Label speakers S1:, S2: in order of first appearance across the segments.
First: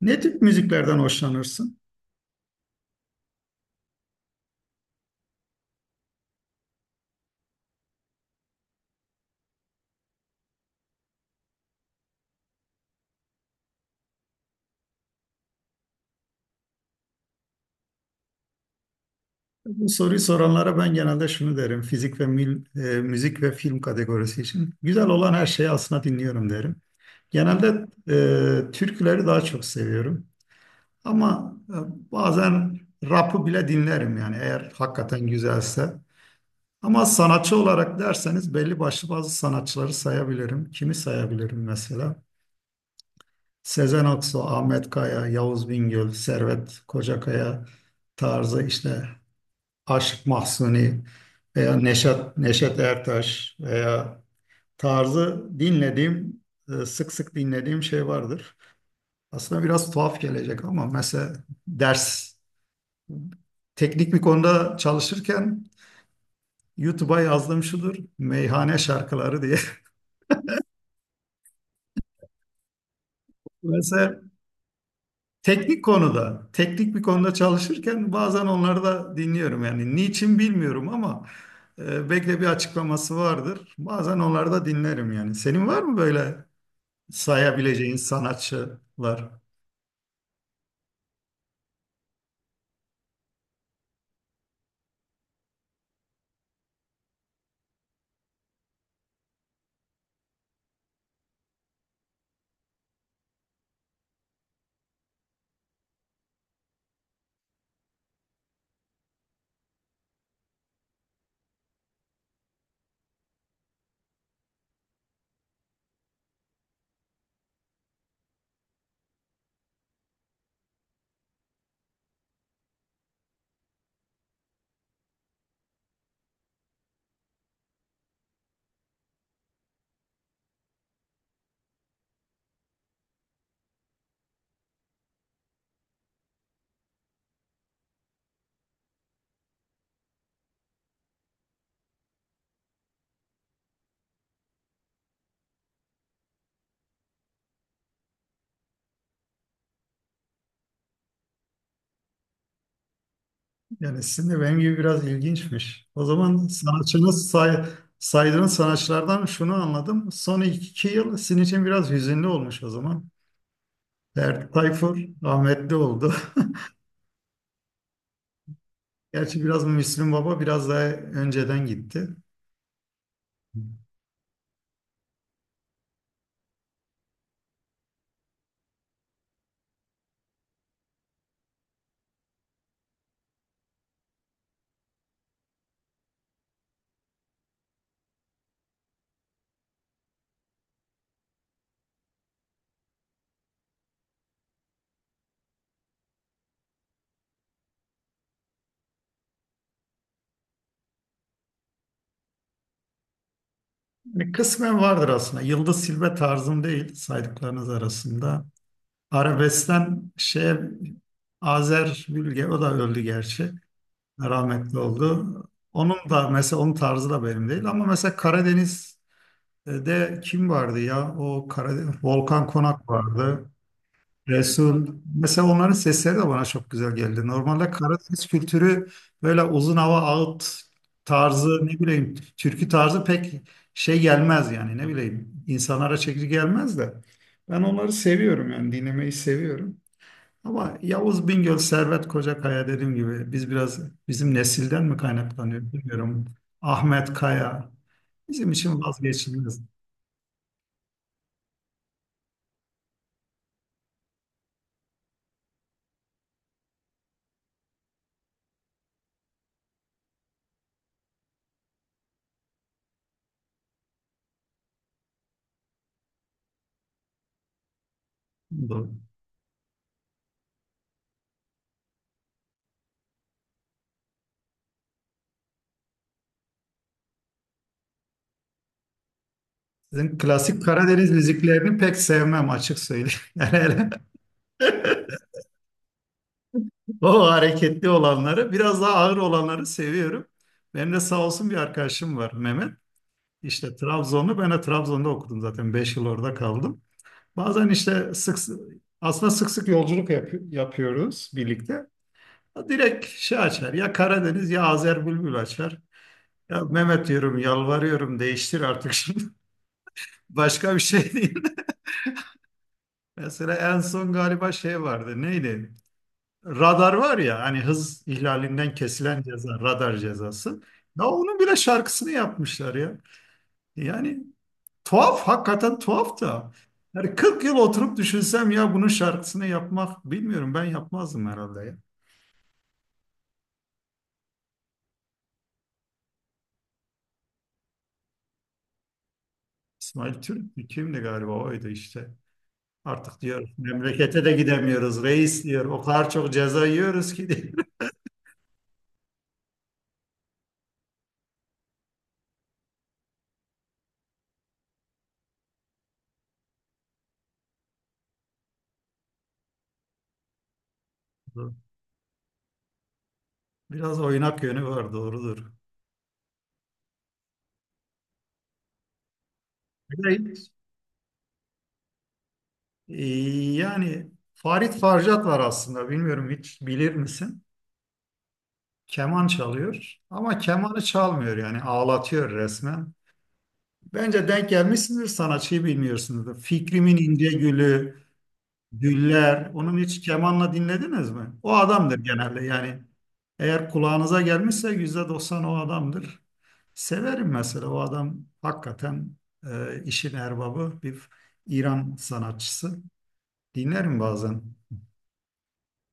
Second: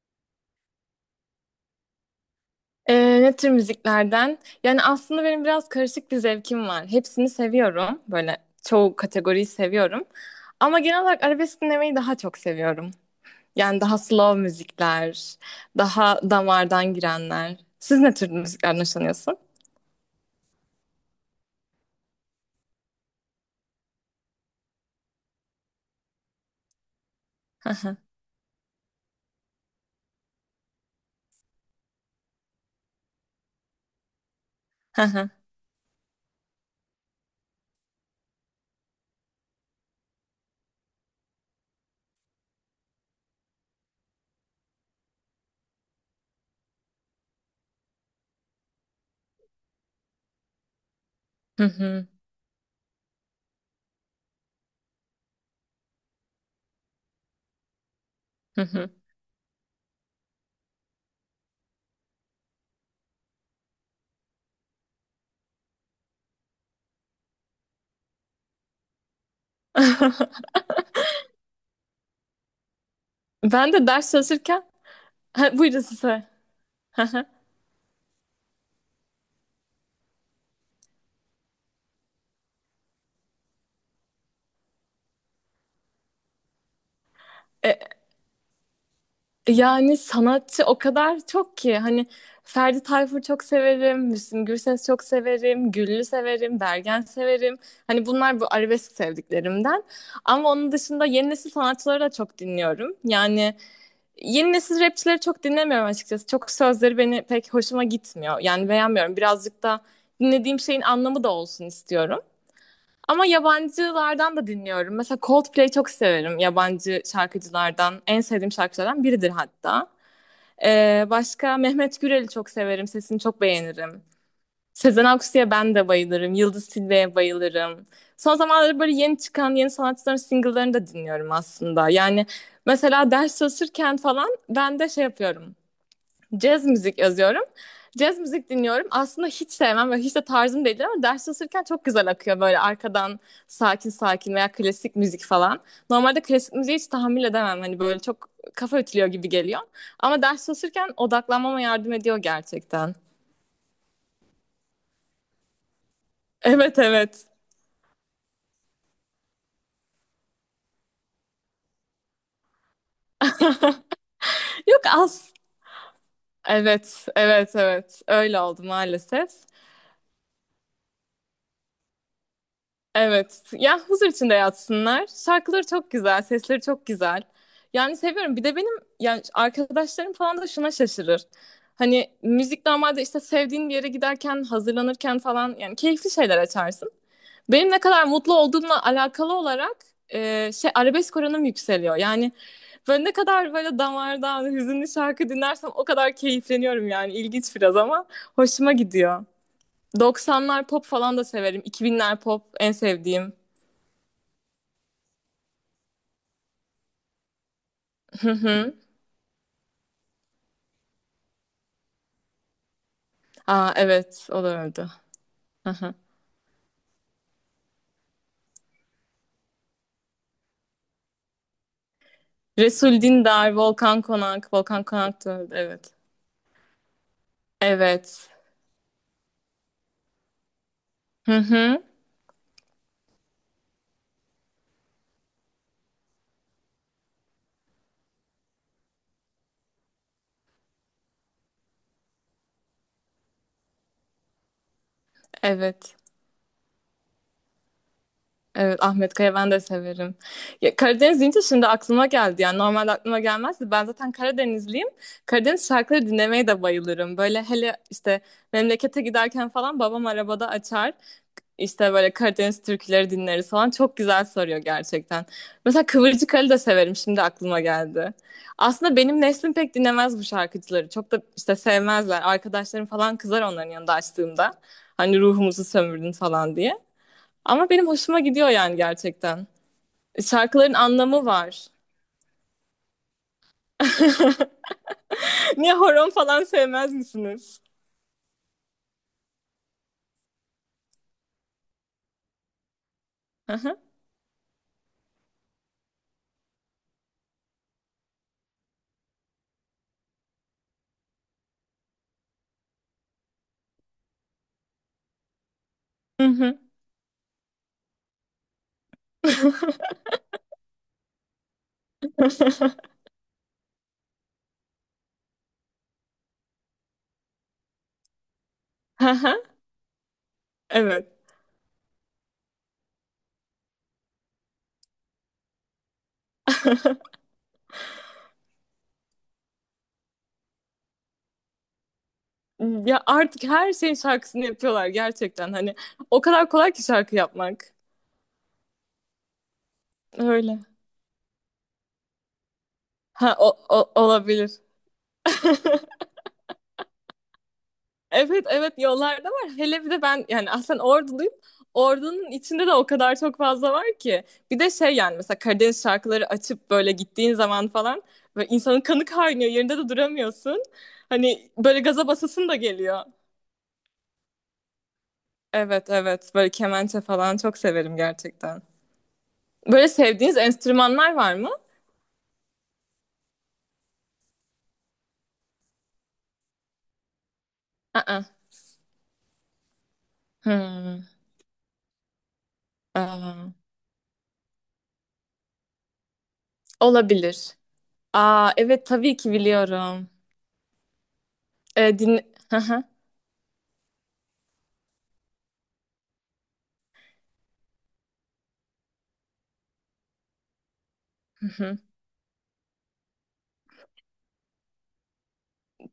S1: Ne tip müziklerden hoşlanırsın?
S2: Ne tür müziklerden? Yani aslında benim biraz karışık bir zevkim var. Hepsini seviyorum. Böyle çoğu kategoriyi seviyorum. Ama genel olarak arabesk dinlemeyi daha çok seviyorum. Yani daha slow müzikler, daha damardan girenler. Siz ne tür müziklerden hoşlanıyorsun?
S1: Bu soruyu soranlara ben genelde şunu derim. Fizik ve mil- e, Müzik ve film kategorisi için güzel olan her şeyi aslında dinliyorum derim.
S2: Hı
S1: Genelde
S2: hı,
S1: türküleri daha çok seviyorum. Ama bazen rap'ı bile dinlerim yani eğer
S2: hı
S1: hakikaten
S2: hı,
S1: güzelse. Ama sanatçı olarak derseniz belli başlı bazı sanatçıları sayabilirim. Kimi sayabilirim mesela? Sezen Aksu, Ahmet Kaya, Yavuz Bingöl, Servet Kocakaya tarzı işte Aşık Mahzuni
S2: hı
S1: veya
S2: hı,
S1: Neşet Ertaş veya tarzı dinlediğim, sık sık dinlediğim şey vardır.
S2: hı hı.
S1: Aslında biraz tuhaf gelecek ama mesela ders, teknik bir konuda çalışırken YouTube'a yazdığım şudur, meyhane şarkıları diye.
S2: Ben de ders
S1: Mesela
S2: çalışırken... Ha, buyurun size.
S1: teknik bir konuda çalışırken bazen onları da dinliyorum. Yani niçin bilmiyorum ama belki de bir açıklaması vardır. Bazen onları da dinlerim yani. Senin var mı böyle sayabileceğin sanatçılar?
S2: Yani sanatçı o kadar çok ki hani Ferdi Tayfur çok severim, Müslüm Gürses çok severim, Güllü severim, Bergen severim. Hani bunlar bu arabesk sevdiklerimden. Ama onun dışında yeni nesil sanatçıları da çok dinliyorum. Yani yeni nesil rapçileri çok dinlemiyorum açıkçası. Çok sözleri beni pek hoşuma gitmiyor. Yani beğenmiyorum. Birazcık da dinlediğim şeyin anlamı da olsun istiyorum. Ama yabancılardan da dinliyorum. Mesela Coldplay çok severim yabancı şarkıcılardan. En sevdiğim şarkıcılardan biridir hatta. Başka Mehmet Gürel'i çok severim. Sesini çok beğenirim. Sezen Aksu'ya ben de bayılırım. Yıldız Tilbe'ye bayılırım. Son zamanlarda böyle yeni çıkan yeni sanatçıların single'larını da dinliyorum aslında. Yani mesela ders çalışırken falan ben de şey yapıyorum. Caz müzik yazıyorum. Caz müzik dinliyorum. Aslında hiç sevmem ve hiç de tarzım değildir ama ders çalışırken çok güzel akıyor böyle arkadan sakin sakin veya klasik müzik falan. Normalde klasik müziği hiç tahammül edemem. Hani böyle çok kafa ütülüyor gibi geliyor. Ama ders çalışırken odaklanmama yardım ediyor gerçekten.
S1: Yani sizin de benim gibi biraz ilginçmiş. O zaman
S2: Evet evet.
S1: saydığınız sanatçılardan şunu anladım. Son 2 yıl sizin için biraz hüzünlü olmuş o zaman. Ferdi
S2: Yok
S1: Tayfur
S2: az.
S1: rahmetli oldu.
S2: Evet, evet, evet. Öyle oldu maalesef.
S1: Gerçi biraz Müslüm Baba biraz daha önceden gitti.
S2: Evet. Ya huzur içinde yatsınlar. Şarkıları çok güzel, sesleri çok güzel. Yani seviyorum. Bir de benim yani arkadaşlarım falan da şuna şaşırır. Hani müzik normalde işte sevdiğin bir yere giderken, hazırlanırken falan yani keyifli şeyler açarsın. Benim ne kadar mutlu olduğumla alakalı olarak arabesk oranım yükseliyor. Yani böyle ne kadar böyle damardan hüzünlü şarkı dinlersem o kadar keyifleniyorum yani. İlginç biraz ama hoşuma gidiyor. 90'lar pop falan da severim. 2000'ler pop en sevdiğim.
S1: Yani kısmen vardır aslında. Yıldız Silbe tarzım değil saydıklarınız
S2: Hı
S1: arasında.
S2: hı.
S1: Arabeskten şeye Azer Bülge o da öldü gerçi,
S2: Aa, evet o da
S1: rahmetli
S2: öldü.
S1: oldu.
S2: Hı hı.
S1: Onun da mesela onun tarzı da benim değil ama mesela Karadeniz'de kim vardı ya? O Karadeniz, Volkan Konak
S2: Resul
S1: vardı.
S2: Dindar, Volkan Konak. Volkan
S1: Resul.
S2: Konak da
S1: Mesela
S2: öldü
S1: onların
S2: evet.
S1: sesleri de bana çok güzel geldi. Normalde Karadeniz
S2: Evet.
S1: kültürü böyle uzun hava ağıt
S2: Hı
S1: tarzı ne
S2: hı.
S1: bileyim türkü tarzı pek şey gelmez yani ne bileyim insanlara çekici gelmez de ben onları seviyorum yani dinlemeyi seviyorum. Ama Yavuz Bingöl, Servet Kocakaya dediğim gibi biz biraz bizim nesilden mi kaynaklanıyor
S2: Evet.
S1: bilmiyorum. Ahmet Kaya bizim
S2: Evet
S1: için
S2: Ahmet Kaya ben
S1: vazgeçilmez.
S2: de severim. Ya, Karadeniz deyince şimdi aklıma geldi. Yani normalde aklıma gelmezdi. Ben zaten Karadenizliyim. Karadeniz şarkıları dinlemeye de bayılırım. Böyle hele işte memlekete giderken falan babam arabada açar. İşte böyle Karadeniz türküleri dinleriz falan. Çok güzel sarıyor gerçekten. Mesela Kıvırcık Ali de severim. Şimdi aklıma geldi.
S1: Doğru.
S2: Aslında benim neslim pek dinlemez bu şarkıcıları. Çok da işte sevmezler. Arkadaşlarım falan kızar onların yanında açtığımda. Hani ruhumuzu sömürdün falan diye. Ama benim hoşuma gidiyor yani gerçekten.
S1: Sizin klasik
S2: Şarkıların
S1: Karadeniz
S2: anlamı var.
S1: müziklerini pek sevmem, açık söyleyeyim. Yani hele
S2: Niye horon falan sevmez
S1: o
S2: misiniz?
S1: hareketli olanları biraz daha ağır olanları seviyorum. Benim de sağ olsun bir arkadaşım var, Mehmet.
S2: Hı
S1: İşte
S2: hı.
S1: Trabzonlu, ben de Trabzon'da okudum zaten. 5 yıl orada kaldım. Bazen işte aslında sık sık yolculuk yapıyoruz birlikte. Direkt şey açar. Ya Karadeniz ya Azer Bülbül açar.
S2: Hı hı.
S1: Ya Mehmet diyorum, yalvarıyorum, değiştir artık şimdi. Başka bir şey değil. Mesela en son galiba şey vardı. Neydi? Radar var ya, hani hız ihlalinden
S2: Hı
S1: kesilen
S2: hı.
S1: ceza, radar cezası. Ya
S2: Evet.
S1: onun bile şarkısını yapmışlar ya. Yani tuhaf, hakikaten tuhaf da. Yani 40 yıl oturup düşünsem ya, bunun şarkısını yapmak, bilmiyorum, ben yapmazdım herhalde ya.
S2: Ya artık her şeyin şarkısını yapıyorlar gerçekten hani o kadar kolay ki şarkı yapmak.
S1: İsmail Türk
S2: Öyle.
S1: mü? Kimdi galiba, oydu işte. Artık
S2: Ha
S1: diyor memlekete de
S2: olabilir.
S1: gidemiyoruz reis diyor. O kadar çok ceza yiyoruz ki diyor.
S2: Evet evet yollarda var. Hele bir de ben yani aslen Orduluyum. Ordunun içinde de o kadar çok fazla var ki. Bir de şey yani mesela Karadeniz şarkıları açıp böyle gittiğin zaman falan ve insanın kanı kaynıyor. Yerinde de duramıyorsun. Hani böyle gaza basasın da geliyor.
S1: Biraz oynak yönü var, doğrudur.
S2: Evet evet böyle kemençe falan çok severim gerçekten. Böyle
S1: Bir de
S2: sevdiğiniz
S1: hiç-
S2: enstrümanlar var mı?
S1: e, Yani Farid Farjat var aslında, bilmiyorum, hiç bilir misin? Keman çalıyor ama kemanı
S2: Hmm,
S1: çalmıyor, yani ağlatıyor resmen.
S2: aa,
S1: Bence denk gelmişsindir, sanatçıyı bilmiyorsunuzdur. Fikrimin İnce
S2: olabilir.
S1: Gülü,
S2: Aa, evet tabii ki
S1: Güller. Onun hiç
S2: biliyorum.
S1: kemanla dinlediniz mi? O
S2: Ee,
S1: adamdır
S2: din...
S1: genelde
S2: Hı hı,
S1: yani. Eğer kulağınıza gelmişse %90 o adamdır. Severim mesela, o adam hakikaten işin erbabı bir
S2: hı hı.
S1: İran sanatçısı. Dinlerim bazen.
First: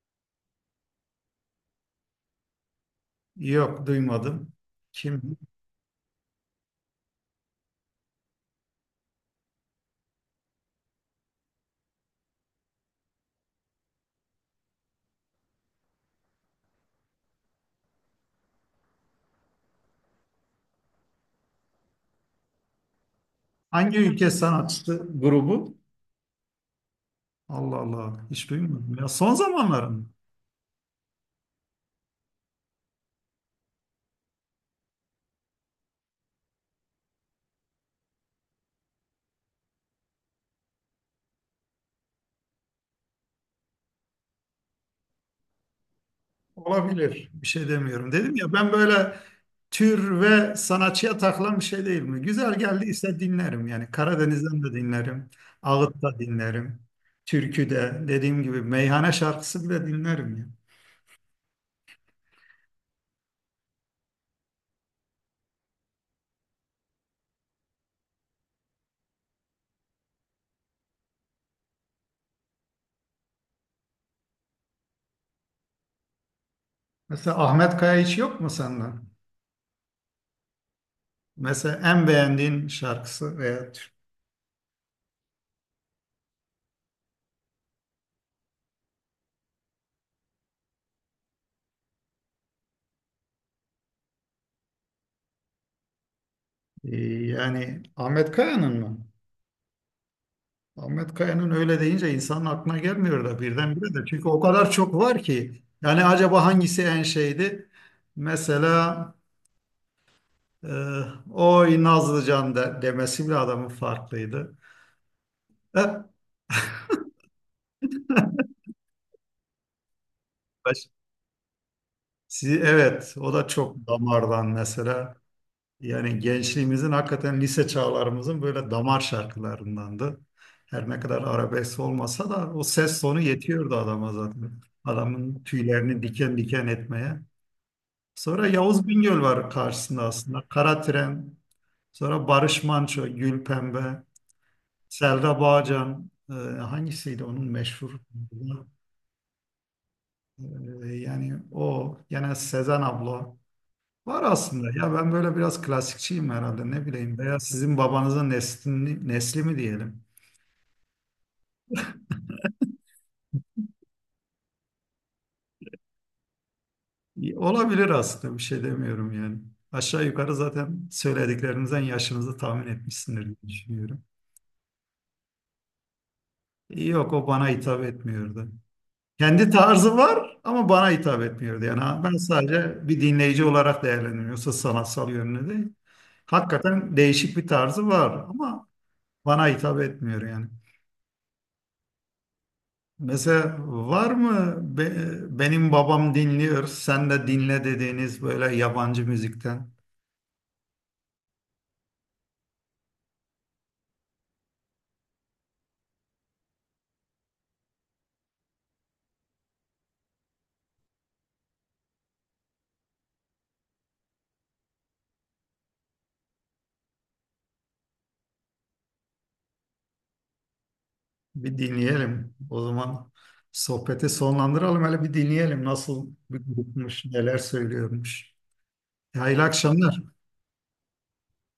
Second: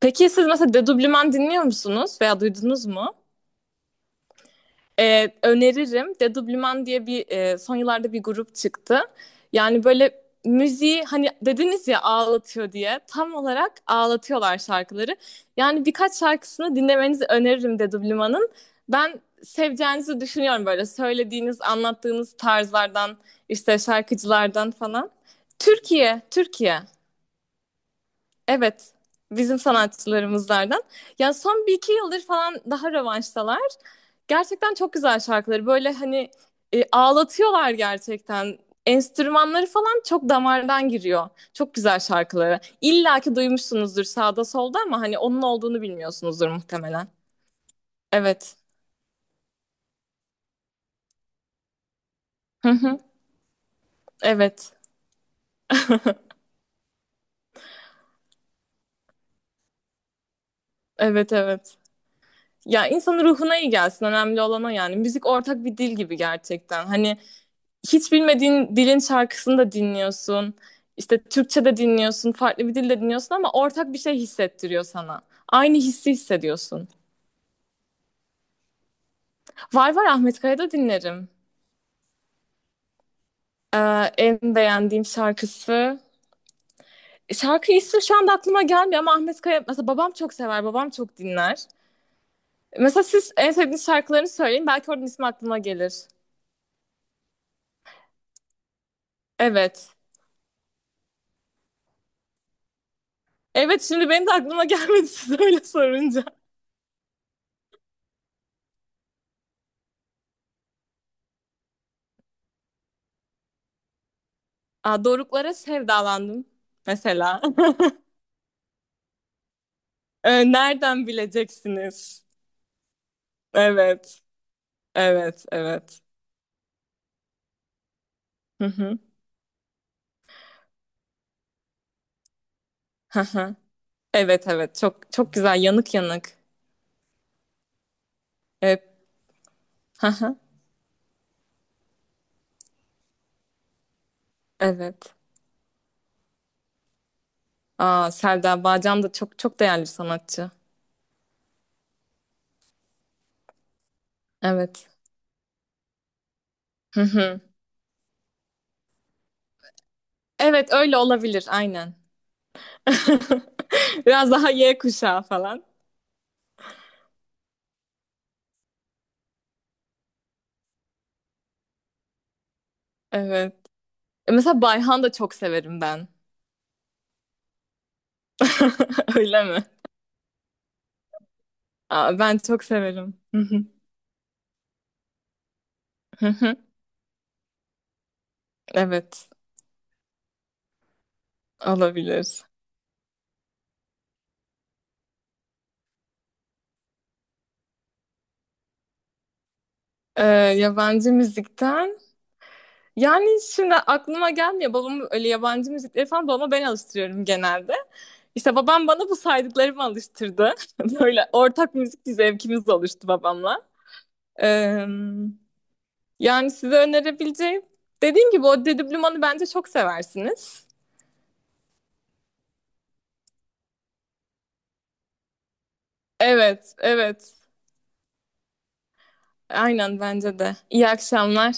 S2: Peki siz mesela dedublüman dinliyor musunuz veya duydunuz mu?
S1: Yok, duymadım. Kim?
S2: Öneririm. Dedoublement diye bir son yıllarda bir grup çıktı. Yani böyle müziği hani dediniz ya ağlatıyor diye tam olarak ağlatıyorlar şarkıları. Yani birkaç şarkısını dinlemenizi öneririm Dedoublement'ın. Ben seveceğinizi düşünüyorum böyle söylediğiniz, anlattığınız tarzlardan, işte
S1: Hangi ülke
S2: şarkıcılardan
S1: sanatçısı,
S2: falan.
S1: grubu?
S2: Türkiye, Türkiye.
S1: Allah Allah, hiç
S2: Evet,
S1: duymadım ya. Son
S2: bizim
S1: zamanların.
S2: sanatçılarımızlardan. Yani son bir iki yıldır falan daha rövanştalar. Gerçekten çok güzel şarkıları. Böyle hani ağlatıyorlar gerçekten. Enstrümanları falan çok damardan giriyor. Çok güzel şarkıları. İlla ki duymuşsunuzdur sağda solda ama hani onun olduğunu bilmiyorsunuzdur muhtemelen.
S1: Olabilir. Bir şey demiyorum. Dedim ya,
S2: Evet.
S1: ben böyle tür ve sanatçıya takılan bir şey değil mi? Güzel
S2: Hı hı.
S1: geldiyse dinlerim yani. Karadeniz'den de
S2: Evet.
S1: dinlerim. Ağıt da dinlerim. Türkü de, dediğim gibi, meyhane şarkısı bile dinlerim ya.
S2: Evet evet. Ya insanın ruhuna iyi gelsin. Önemli olan o yani. Müzik ortak bir dil gibi gerçekten. Hani hiç bilmediğin dilin şarkısını da dinliyorsun. İşte Türkçe de dinliyorsun, farklı bir dilde dinliyorsun ama ortak bir şey hissettiriyor sana. Aynı hissi hissediyorsun.
S1: Mesela Ahmet Kaya hiç yok mu senden?
S2: Var var Ahmet Kaya'da dinlerim.
S1: Mesela en beğendiğin şarkısı veya
S2: Ee, En beğendiğim şarkısı. Şarkı ismi şu anda aklıma gelmiyor ama Ahmet Kaya mesela babam çok sever, babam çok dinler. Mesela siz en sevdiğiniz şarkılarını söyleyin belki oradan ismi aklıma gelir.
S1: Yani Ahmet Kaya'nın mı?
S2: Evet.
S1: Ahmet Kaya'nın öyle deyince insanın aklına gelmiyor da
S2: Evet
S1: birdenbire de.
S2: şimdi benim
S1: Çünkü
S2: de
S1: o
S2: aklıma
S1: kadar çok
S2: gelmedi
S1: var
S2: siz öyle
S1: ki. Yani
S2: sorunca.
S1: acaba hangisi en şeydi? Mesela e, oy Nazlıcan de, demesi bile adamın farklıydı.
S2: Aa, Doruklara
S1: E,
S2: sevdalandım mesela.
S1: baş-
S2: Nereden bileceksiniz?
S1: evet, o da çok
S2: Evet,
S1: damardan mesela.
S2: evet, evet.
S1: Yani gençliğimizin, hakikaten lise çağlarımızın
S2: Hı
S1: böyle
S2: hı,
S1: damar şarkılarındandı. Her ne kadar arabesk olmasa da o ses tonu
S2: hı hı.
S1: yetiyordu adama
S2: Evet,
S1: zaten.
S2: evet. Çok çok
S1: Adamın
S2: güzel. Yanık
S1: tüylerini
S2: yanık.
S1: diken diken etmeye. Sonra
S2: Evet.
S1: Yavuz Bingöl var karşısında
S2: Hı hı.
S1: aslında. Karatren, sonra Barış Manço, Gülpembe,
S2: Evet.
S1: Selda Bağcan, hangisiydi onun meşhur?
S2: Aa, Selda Bağcan da çok çok değerli bir sanatçı.
S1: Yani o, gene Sezen abla. Var aslında
S2: Evet.
S1: ya, ben böyle biraz klasikçiyim herhalde, ne
S2: Hı
S1: bileyim, veya
S2: hı.
S1: sizin babanızın nesli mi diyelim.
S2: Evet, öyle olabilir. Aynen. Biraz daha Y kuşağı falan.
S1: E, olabilir aslında, bir şey demiyorum yani. Aşağı yukarı zaten söylediklerimizden yaşınızı tahmin etmişsindir diye
S2: Evet.
S1: düşünüyorum.
S2: Mesela Bayhan da çok severim ben.
S1: Yok, o bana hitap etmiyordu.
S2: Öyle
S1: Kendi
S2: mi?
S1: tarzı var ama bana hitap etmiyordu. Yani ha, ben
S2: Aa, ben çok
S1: sadece bir
S2: severim. Hı
S1: dinleyici
S2: hı,
S1: olarak değerlendiriyorum. Yoksa sanatsal yönünü değil.
S2: hı hı.
S1: Hakikaten değişik bir tarzı var ama
S2: Evet,
S1: bana hitap etmiyor yani.
S2: olabilir.
S1: Mesela var mı benim babam dinliyor, sen de dinle dediğiniz böyle yabancı müzikten
S2: Ee, Yabancı müzikten. Yani şimdi aklıma gelmiyor. Babam öyle yabancı müzikleri falan babama ben alıştırıyorum genelde. İşte babam bana bu saydıklarımı alıştırdı. Böyle ortak müzik bir zevkimiz oluştu babamla. Ee, Yani size önerebileceğim. Dediğim gibi o Dedi Bluman'ı bence çok seversiniz.
S1: bir dinleyelim. O zaman sohbeti sonlandıralım, hele bir dinleyelim nasıl bir
S2: Evet,
S1: grupmuş,
S2: evet.
S1: neler söylüyormuş. Hayırlı
S2: Aynen
S1: akşamlar.
S2: bence de. İyi akşamlar.